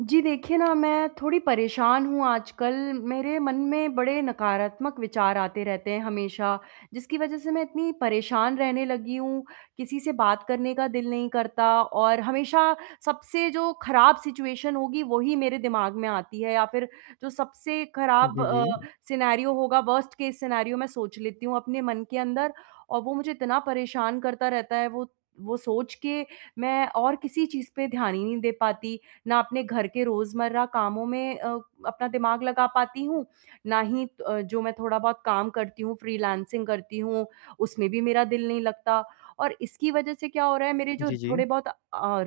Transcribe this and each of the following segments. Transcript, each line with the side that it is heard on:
right: जी देखिए ना, मैं थोड़ी परेशान हूँ आजकल मेरे मन में बड़े नकारात्मक विचार आते रहते हैं हमेशा, जिसकी वजह से मैं इतनी परेशान रहने लगी हूँ, किसी से बात करने का दिल नहीं करता और हमेशा सबसे जो खराब सिचुएशन होगी वही मेरे दिमाग में आती है या फ़िर जो सबसे
left: हुँ,
right: खराब
left: जी,
right: अ,
left: जी।
right: सिनेरियो होगा, वर्स्ट केस सिनेरियो मैं सोच लेती हूँ अपने मन के अंदर और वो मुझे इतना परेशान करता रहता है। वो वो सोच के मैं और किसी चीज़ पे ध्यान ही नहीं दे पाती, ना अपने घर के रोज़मर्रा कामों में अ, अपना दिमाग लगा पाती हूँ, ना ही अ, जो मैं थोड़ा बहुत काम करती हूँ फ्रीलांसिंग करती हूँ उसमें भी मेरा दिल नहीं लगता। और इसकी वज़ह से क्या हो रहा है मेरे जो
left: जी, जी।
right: थोड़े-बहुत अ,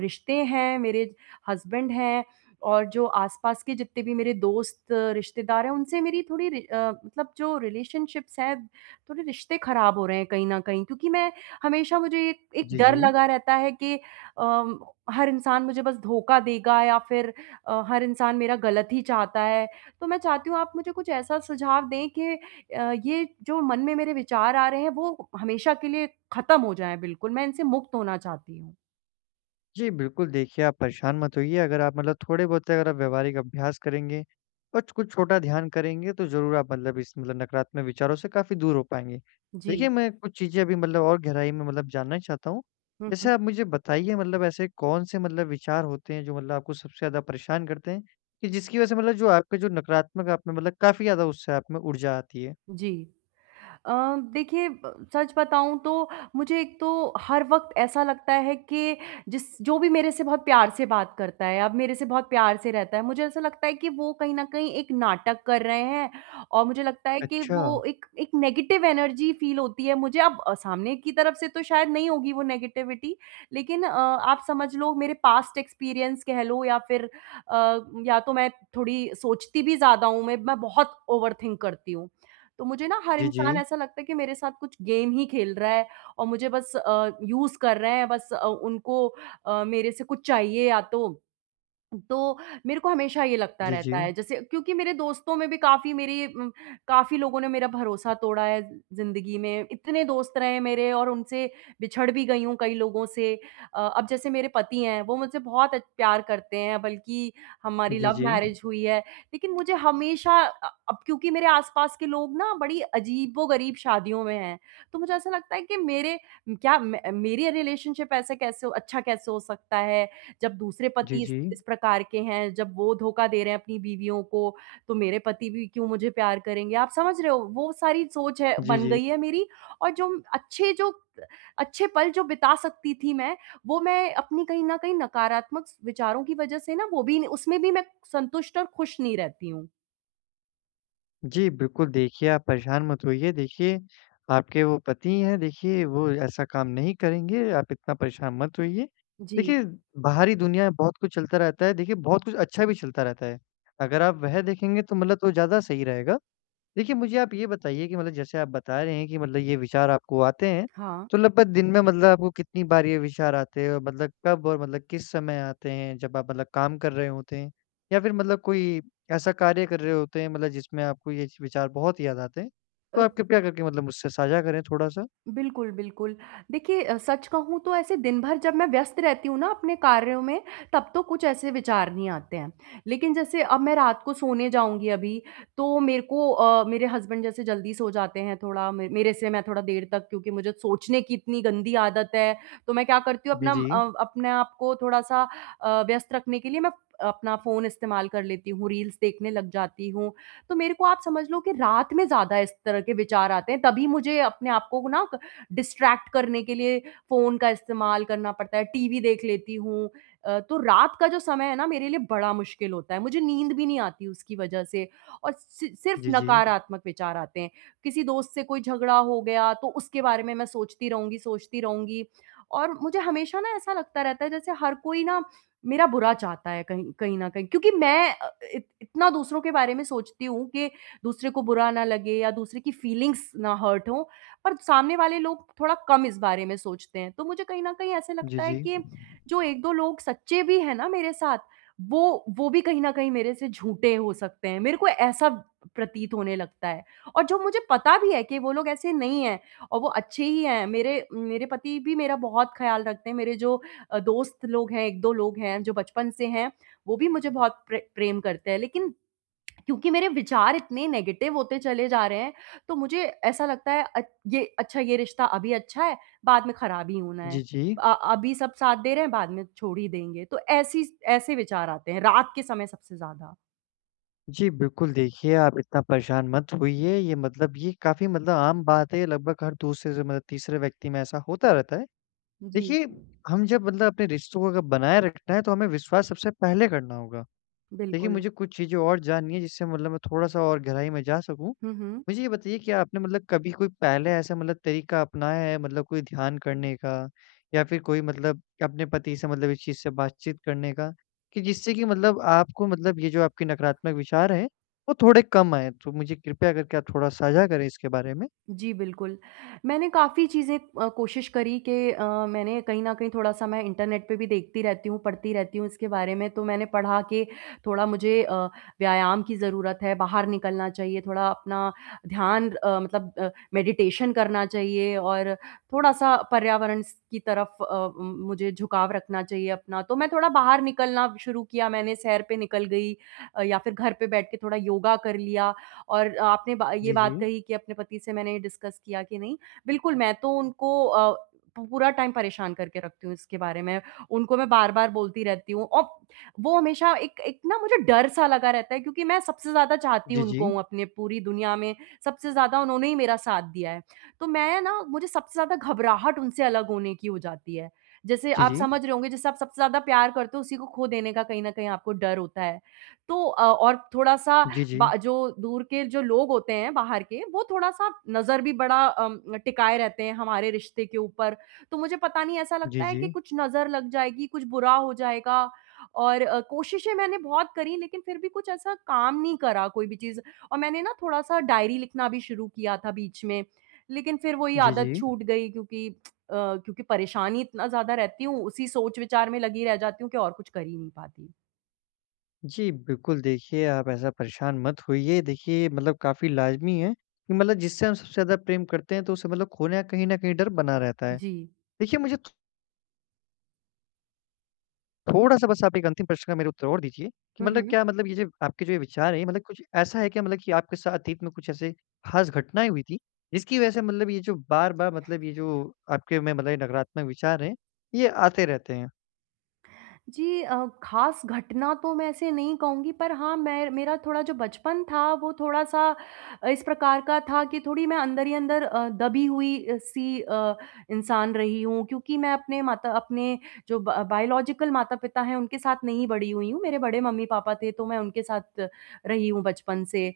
right: रिश्ते हैं, मेरे हस्बैंड हैं और जो आस-पास के जितने भी मेरे दोस्त, रिश्तेदार हैं उनसे मेरी थोड़ी रि अ, मतलब जो रिलेशनशिप्स हैं थोड़े रिश्ते खराब हो रहे हैं कहीं न कहीं। क्योंकि मैं हमेशा मुझे एक एक
left: जी,
right: डर
left: जी।
right: लगा रहता है कि अ, हर इंसान मुझे बस धोखा देगा या फ़िर अ, हर इंसान मेरा गलत ही चाहता है। तो मैं चाहती हूँ आप मुझे कुछ ऐसा सुझाव दें कि अ, ये जो मन में मेरे विचार आ रहे हैं वो हमेशा के लिए ख़त्म हो जाए बिल्कुल। मैं इनसे मुक्त होना चाहती हूँ।
left: जी, बिल्कुल देखिए, आप परेशान मत होइए अगर आप मतलब थोड़े-बहुत अगर आप व्यावहारिक अभ्यास करेंगे अच कुछ छोटा ध्यान करेंगे तो ज़रूर आप अंधविश मतलब नकारात्मक विचारों से काफ़ी दूर हो पाएँगे।
right: जी।
left: देखिए, मैं कुछ चीज़ें अभी मतलब और गहराई में मतलब जानना चाहता हूँ।
right: हुँ, हुँ।
left: जैसे आप मुझे बताइए मतलब ऐसे कौन-से मतलब विचार होते हैं जो मतलब आपको सबसे ज़्यादा परेशान करते हैं, कि जिसकी वजह से मतलब जो आपके जो नकारात्मक आप में मतलब काफ़ी ज़्यादा उससे आप में ऊर्जा आती है?
right: जी अ, देखिए ब सच बताऊँ तो मुझे एक तो हर वक़्त ऐसा लगता है कि जिस जो भी मेरे से बहुत प्यार से बात करता है, अब मेरे से बहुत प्यार से रहता है, मुझे ऐसा लगता है कि वो कहीं न कहीं एक नाटक कर रहे हैं और मुझे लगता है कि
left: अच्छा।
right: वो एक एक नेगेटिव एनर्जी फील होती है मुझे, अब अ, सामने की तरफ से तो शायद नहीं होगी वो नेगेटिविटी। लेकिन अ, आप समझ लो मेरे पास्ट एक्सपीरियंस कह लो या फिर अ, या तो मैं थोड़ी सोचती भी ज़्यादा हूँ, मैं मैं बहुत ओवरथिंक करती हूँ। तो मुझे ना हर
left: जी,
right: इंसान
left: जी।
right: ऐसा लगता है कि मेरे साथ कुछ गेम ही खेल रहा है और मुझे बस अ, यूज़ कर रहे हैं, बस अ, उनको अ, मेरे से कुछ चाहिए या तो। तो मेरे को हमेशा ये लगता
left: जी,
right: रहता
left: जी।
right: है जैसे क्योंकि मेरे दोस्तों में भी काफ़ी मेरी उम, काफ़ी लोगों ने मेरा भरोसा तोड़ा है जिंदगी में, इतने दोस्त रहे हैं मेरे और उनसे बिछड़ भी गई हूँ कई लोगों से। अ, अब जैसे मेरे पति हैं वो मुझसे बहुत अ, प्यार करते हैं बल्कि हमारी
left: जी,
right: लव
left: जी।
right: मैरेज हुई है, लेकिन मुझे हमेशा अ, अब क्योंकि मेरे आस-पास के लोग ना बड़ी अजीबो-गरीब शादियों में हैं। तो मुझे ऐसा लगता है कि मेरे क्या मैं मेरी रिलेशनशिप ऐसे कैसे अच्छा कैसे हो सकता है? जब दूसरे
left: जी,
right: पति इस
left: जी।
right: इस प्रकार के हैं, जब वो धोखा दे रहे हैं अपनी बीवियों को, तो मेरे पति भी क्यों मुझे प्यार करेंगे? आप समझ रहे हो वो सारी सोच है
left: जी,
right: बन
left: जी।
right: गई है मेरी और जो अच्छे जो, अच्छे पल जो बिता सकती थी मैं वो मैं अपनी कहीं न कहीं नकारात्मक स विचारों की वजह से ना वो भी न उसमें भी मैं संतुष्ट और खुश नहीं रहती हूँ।
left: जी बिल्कुल, देखिए, आप परेशान मत होइए। देखिए, आपके वो पति हैं देखिए वो ऐसा काम नहीं करेंगे, आप इतना परेशान मत होइए।
right: जी।
left: देखिए बाहरी दुनिया में बहुत कुछ चलता रहता है। देखिए, बहुत कुछ अच्छा भी चलता रहता है। अगर आप वह देखेंगे तो मतलब वो ज़्यादा सही रहेगा। देखिए मुझे आप ये बताइए कि मतलब जैसे आप बता रहे हैं कि मतलब ये विचार आपको आते हैं
right: हाँ।
left: तो लगभग दिन में मतलब आपको कितनी बार ये विचार आते हैं मतलब कब और मतलब किस समय आते हैं जब आप मतलब काम कर रहे होते हैं? या फिर मतलब कोई ऐसा कार्य कर रहे होते हैं मतलब जिसमें आपको ये विचार बहुत याद आते हैं?
right: अ
left: तो आप कृपया करके मतलब मुझसे साझा करें थोड़ा-सा।
right: बिल्कुल, बिल्कुल। देखिए, अ, सच कहूँ तो ऐसे दिनभर जब मैं व्यस्त रहती हूँ ना अपने कार्यों में तब तो कुछ ऐसे विचार नहीं आते हैं। लेकिन जैसे अब मैं रात को सोने जाऊँगी अभी तो मेरे को अ, मेरे हसबैंड जैसे जल्दी सो जाते हैं थोड़ा म मेरे से मैं थोड़ा देर तक क्योंकि मुझे सोचने की इतनी गंदी आदत है। तो मैं क्या करती हूँ
left: बी
right: अपना
left: जी।
right: अ अपने आप को थोड़ा-सा अ, व्यस्त रखने के लिए मैं अपना फ़ोन इस्तेमाल कर लेती हूँ। रील्स देखने लग जाती हूँ। तो मेरे को आप समझ लो कि रात में ज़्यादा इस तरह के आते हैं तभी मुझे अपने आपको ना क डिस्ट्रैक्ट करने के लिए फ़ोन का इस्तेमाल करना पड़ता है, टीवी देख लेती हूँ। अ, तो रात का जो समय है ना मेरे लिए बड़ा मुश्किल होता है। मुझे नींद भी नहीं आती उसकी वजह से और सि सिर्फ़
left: जी, जी।
right: नकारात्मक विचार आते हैं। किसी दोस्त से कोई झगड़ा हो गया तो उसके बारे में मैं सोचती रहूँगी, सोचती रहूँगी और मुझे हमेशा ना ऐसा लगता रहता है जैसे हर कोई ना मेरा बुरा चाहता है कहीं कहीं न कहीं क्योंकि मैं अ अ, इत इतना दूसरों के बारे में सोचती हूँ कि दूसरे को बुरा ना लगे या दूसरे की फीलिंग्स ना हर्ट हों पर सामने वाले लोग थोड़ा कम इस बारे में सोचते हैं। तो मुझे कहीं न कहीं ऐसा
left: जी,
right: लगता है
left: जी।
right: कि जो 1-2 लोग सच्चे भी है ना मेरे साथ वो वो भी कहीं न कहीं मेरे से झूठे हो सकते हैं। मेरे को ऐसा प्रतीत होने लगता है और जो मुझे पता भी है कि वो लोग ऐसे नहीं है और वो अच्छे ही हैं। मेरे मेरे पति भी मेरा बहुत ख़्याल रखते हैं। मेरे जो अ, दोस्त लोग हैं, 1-2 लोग हैं जो बचपन से हैं वो भी मुझे बहुत प्रे प्रेम करते हैं लेकिन क्योंकि मेरे विचार इतने नेगेटिव होते चले जा रहे हैं तो मुझे ऐसा लगता है अच ये अच्छा ये रिश्ता अभी अच्छा है बाद में खराब ही होना है।
left: जी, जी।
right: अ अभी सब साथ दे रहे हैं बाद में छोड़ ही देंगे। तो ऐसी स ऐसे विचार आते हैं रात के समय सबसे ज़्यादा।
left: जी बिल्कुल, देखिए, आप इतना परेशान मत होइए ये मतलब ये काफ़ी मतलब आम बात है ये लगभग हर दूसरे से मतलब तीसरे व्यक्ति में ऐसा होता रहता है।
right: जी।
left: देखिए हम जब मतलब अपने रिश्तों को अगर बनाये रखना है तो हमें विश्वास सबसे पहले करना होगा। देखिए
right: बिल्कुल।
left: मुझे कुछ चीज़ें और जाननी है जिससे मतलब मैं थोड़ा-सा और गहराई में जा सकूँ।
right: हुँ, हुँ।
left: मुझे ये बताइए कि आपने मतलब कभी कोई पहले ऐसा मतलब तरीका अपनाया है मतलब कोई ध्यान करने का या फिर कोई मतलब अपने पति से मतलब इस चीज़ से बातचीत करने का, कि जिससे की मतलब आपको मतलब ये जो आपके नकारात्मक विचार हैं वो थोड़े कम आए तो मुझे कृपया करके आप थोड़ा साझा करे इसके बारे में?
right: जी, बिल्कुल। मैंने काफ़ी चीज़ें अ, कोशिश करी कि अ, मैंने कहीं न कहीं थोड़ा-सा मैं इंटरनेट पर भी देखती रहती हूँ, पढ़ती रहती हूँ इसके बारे में तो मैंने पढ़ा के थोड़ा मुझे अ, व्यायाम की ज़रूरत है, बाहर निकलना चाहिए थोड़ा अपना ध्यान अ, मतलब अ, मेडिटेशन करना चाहिए और थोड़ा-सा पर्यावरण स की तरफ अ, उम, मुझे झुकाव रखना चाहिए अपना तो मैं थोड़ा बाहर निकलना शुरू किया मैंने, सैर पे निकल गई अ, या फिर घर पे बैठ के थोड़ा योगा कर लिया और आपने बा ये
left: जी,
right: बात
left: जी।
right: कही कि अपने पति से मैंने डिस्कस किया कि नहीं। बिल्कुल मैं तो उनको अ, पूरा टाइम परेशान करके रखती हूँ इसके बारे में। उनको मैं बार-बार बोलती रहती हूँ और वो हमेशा एक एक ना मुझे डर सा लगा रहता है क्योंकि मैं सबसे ज़्यादा चाहती
left: जी,
right: उनको
left: जी।
right: अपने पूरी दुनिया में, सबसे ज़्यादा उन्होंने ही मेरा साथ दिया है। तो मैं ना मुझे सबसे ज़्यादा घबराहट उनसे अलग होने की हो जाती है। जैसे
left: जी,
right: आप
left: जी।
right: समझ रहे होंगे जैसे आप सबसे ज़्यादा प्यार करते हो उसी को खो देने का कहीं न कहीं आपको डर होता है। तो अ, और थोड़ा-सा
left: जी,
right: ब
left: जी।
right: जो दूर के जो लोग होते हैं बाहर के वो थोड़ा-सा नज़र भी बड़ा अ, टिकाए रहते हैं हमारे रिश्ते के ऊपर। तो मुझे पता नहीं ऐसा
left: जी,
right: लगता है कि
left: जी।
right: कुछ नज़र लग जाएगी, कुछ बुरा हो जाएगा और अ, कोशिशें मैंने बहुत करी लेकिन फिर भी कुछ ऐसा काम नहीं करा कोई भी चीज़ और मैंने ना थोड़ा-सा डायरी लिखना भी शुरू किया था बीच में। लेकिन फिर वो ही
left: जी,
right: आदत
left: जी।
right: छूट गई क्योंकि अ, क्योंकि परेशानी इतना ज़्यादा रहती हूँ उसी सोच विचार में लगी रह जाती हूँ कि और कुछ कर ही नहीं पाती।
left: जी बिल्कुल, देखिए आप ऐसा परेशान मत होइए। देखिए ये मतलब काफ़ी लाज़मी है कि मतलब जिससे हम सबसे ज़्यादा प्रेम करते हैं तो उससे मतलब खोने का कहीं न कहीं डर बना रहता है।
right: जी।
left: देखिए, मुझे तो थोड़ा-सा बस आप एक अंतिम प्रश्न का मेरा उत्तर और दीजिए कि
right: हुँ,
left: मतलब,
right: हुँ।
left: क्या मतलब ये जो आपके जो ये विचार है मतलब कुछ ऐसा है क्या मतलब कि आपके साथ अतीत में कुछ ऐसे खास घटनाएँ हुईं थीं, जिसकी वजह से मतलब ये जो बार-बार मतलब ये जो आपके मन में मतलब नकारात्मक विचार है ये आते रहते हैं?
right: जी अ, खास घटना तो मैं ऐसे नहीं कहूँगी पर हाँ, मैं मेरा थोड़ा जो बचपन था वो थोड़ा-सा इस प्रकार का था कि थोड़ी मैं अंदर ही अंदर अ, दबी हुई अ, सी अ, इंसान रही हूँ क्योंकि मैं अपने माता अपने जो ब बायोलॉजिकल माता-पिता हैं उनके साथ नहीं बड़ी हुई हूँ। मेरे बड़े मम्मी-पापा थे तो मैं उनके साथ रही हूँ बचपन से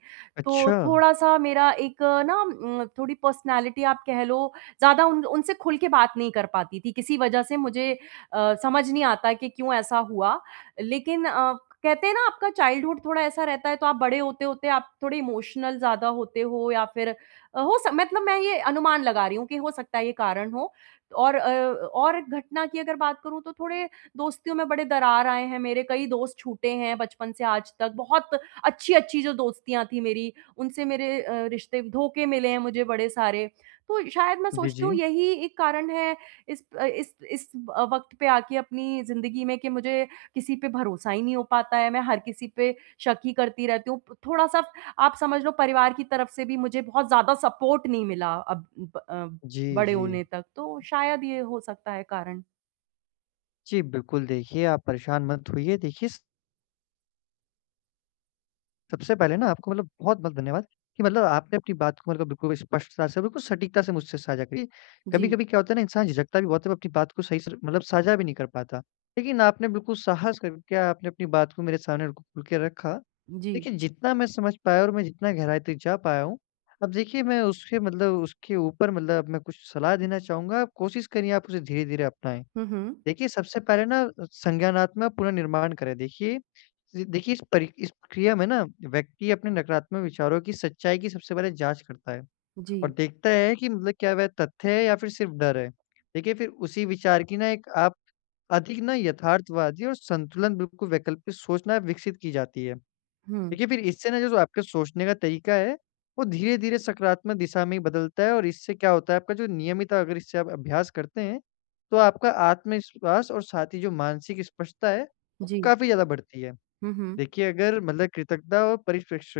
right: तो
left: अच्छा।
right: थोड़ा-सा मेरा एक ना उम, थोड़ी पर्सनैलिटी। आप कह लो ज़्यादा उन उनसे खुल के बात नहीं कर पाती थी किसी वजह से मुझे अ, समझ नहीं आता कि क्यों ऐसा हुआ। लेकिन अ, कहते हैं ना आपका चाइल्डहुड थोड़ा ऐसा रहता है तो आप बड़े होते-होते आप थोड़े इमोशनल ज़्यादा होते हो या फिर अ, हो स मतलब मैं ये अनुमान लगा रही हूँ कि हो सकता है ये कारण हो और अ और एक घटना की अगर बात करूँ तो थोड़े दोस्तियों में बड़े दरार आए हैं। मेरे कई दोस्त छूटे हैं बचपन से आज तक। बहुत अच्छी-अच्छी जो दोस्तियाँ थी मेरी उनसे मेरे अ, रिश्ते धोखे मिले हैं मुझे बड़े सारे। तो शायद मैं
left: बि
right: सोचती हूँ
left: जी।
right: यही एक कारण है इस अ, इस इस अ, वक़्त पे आके अपनी ज़िंदगी में कि मुझे किसी पे भरोसा ही नहीं हो पाता है। मैं हर किसी पे शक ही करती रहती हूँ। प थोड़ा-सा आप समझ लो परिवार की तरफ से भी मुझे बहुत ज़्यादा सपोर्ट नहीं मिला अब अ,
left: जी,
right: बड़े
left: जी।
right: होने तक तो शायद ये हो सकता है कारण।
left: जी, बिल्कुल देखिए आप परेशान मत होइए देखिए स सबसे पहले ना आपको मतलब बहुत-बहुत धन्यवाद कि मतलब आपने अपनी बात को मतलब बिल्कुल स्पष्टता से बिल्कुल सटीकता से मुझसे साझा करी।
right: जी।
left: कभी-कभी क्या होता है ना इंसान झिझकता भी बहुत है वो अपनी बात को सही से मतलब साझा भी नहीं कर पाता। लेकिन आपने बिल्कुल साहस करके आपने अपनी बात को मेरे सामने खुल के रखा,
right: जी।
left: देखिए जितना मैं समझ पाया और मैं जितना गहराई तक जा पाया हूँ। अब देखिए मैं उसके मतलब उसके ऊपर मतलब मैं कुछ सलाह देना चाहूँगा, आप कोशिश करिए आप उसे धीरे-धीरे अपनाएँ।
right: हुँ, हुँ।
left: देखिए सबसे पहले ना संज्ञानात्मक पुन: निर्माण करें देखिए, देखिए इस परि इस प्रक्रिया में ना व्यक्ति अपने नकारात्मक विचारों की सच्चाई की सबसे पहले जाँच करता है, और
right: जी।
left: देखता है कि मतलब क्या वह तथ्य है या फिर सिर्फ़ डर है। देखिए फिर उसी विचार की ना एक आप अधिक ना यथार्थवादी और संतुलन बिल्कुल वैकल्पिक सोचना विकसित की जाती है।
right: हुँ।
left: देखिए फिर इससे ना जो आपके सोचने का तरीका है वो धीरे-धीरे सकारात्मक दिशा में ही बदलता है और इससे क्या होता है आपका जो नियमित अगर इससे आप अभ्यास करते हैं तो आपका आत्मविश्वास और साथ ही जो मानसिक स्पष्टता है,
right: जी।
left: काफ़ी ज़्यादा बढ़ती है।
right: हुँ, हुँ।
left: देखिए अगर मतलब कृतज्ञता और परिपेक्ष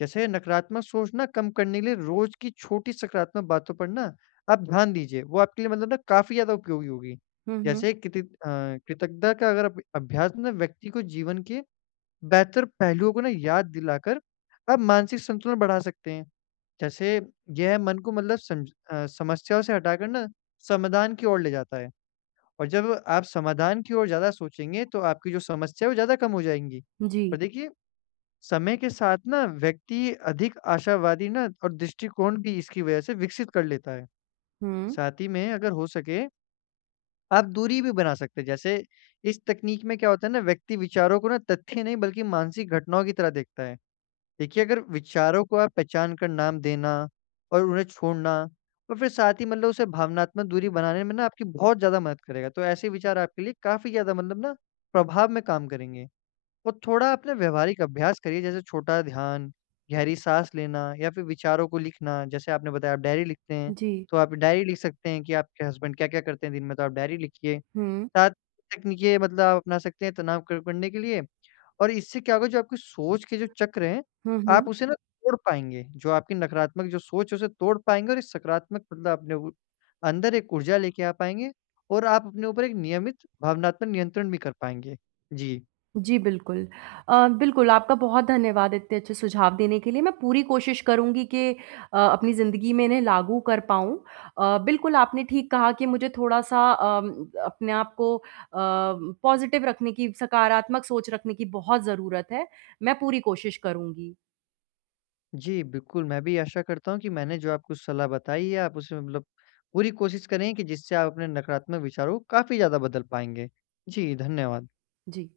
left: जैसे नकारात्मक सोचना कम करने के लिए रोज़ की छोटी सकारात्मक बातों पर ना, आप ध्यान दीजिए वो आपके लिए मतलब ना काफ़ी ज़्यादा उपयोगी होगी।
right: हुँ, हुँ।
left: जैसे कित अ, कृतज्ञता का अगर अब अभ्यास में व्यक्ति को जीवन के बेहतर पहलुओं को ना याद दिलाकर आप मानसिक संतुलन बढ़ा सकते हैं। जैसे यह मन को मतलब सम अ, समस्याओं से हटाकर ना समाधान की ओर ले जाता है और जब आप समाधान की ओर ज़्यादा सोचेंगे तो आपकी जो समस्या है वो ज़्यादा कम हो जाएँगी। और
right: जी।
left: देखिए समय के साथ ना व्यक्ति अधिक आशावादी ना और दृष्टिकोण भी इसकी वजह से विकसित कर लेता है।
right: हुँ।
left: साथ ही में अगर हो सके आप दूरी भी बना सकते हैं। जैसे, इस तकनीक में क्या होता है ना व्यक्ति विचारों को ना तथ्य नहीं बल्कि मानसिक घटनाओं की तरह देखता है। देखिए अगर विचारों को आप पहचान कर नाम देना और उन्हें छोड़ना और फिर साथ ही मतलब उसे भावनात्मक दूरी बनाने में ना आपकी बहुत ज़्यादा मदद करेगा। तो ऐसे विचार आपके लिए काफ़ी ज़्यादा मतलब ना प्रभाव में काम करेंगे और थोड़ा आप ना व्यावहारिक अभ्यास करिए जैसे छोटा ध्यान, गहरी साँस लेना या फिर विचारों को लिखना जैसे आपने बताया आप डायरी लिखते हैं।
right: जी।
left: तो आप डायरी लिख सकते हैं कि आपके हसबैंड क्या-क्या करते हैं दिन में तो आप डायरी लिखिए।
right: हुँ।
left: साथ तकनीकी ये मतलब आप अपना सकते हैं तनाव क करने के लिए और इससे क्या होगा जो आपकी सोच के जो चक्र हैं
right: हुँ, हुँ।
left: आप उसे ना तोड़ पाएँगे, जो आपकी नकारात्मक जो सोच है उसे तोड़ पाएँगे और एक सकारात्मक मतलब अपने उ अंदर एक ऊर्जा लेके आ पाएँगे और आप अपने ऊपर एक नियमित भावनात्मक नियंत्रण भी कर पाएँगे। जी।
right: जी, बिल्कुल। अ, बिल्कुल आपका बहुत धन्यवाद इतने अच्छे सुझाव देने के लिए मैं पूरी कोशिश करूँगी कि अ, अपनी ज़िंदगी में इन्हें लागू कर पाऊँ। अ, बिल्कुल आपने ठीक कहा कि मुझे थोड़ा-सा अ, अपने आप को अ, पॉजिटिव रखने की, सकारात्मक सोच रखने की बहुत ज़रूरत है, मैं पूरी कोशिश करूँगी।
left: जी, बिल्कुल मैं भी आशा करता हूँ कि मैंने जो आपको सलाह बताई है आप उसमें मतलब पूरी कोशिश करें कि जिससे आप अपने नकारात्मक विचारों को काफ़ी ज़्यादा बदल पाएँगे। जी, धन्यवाद।
right: जी।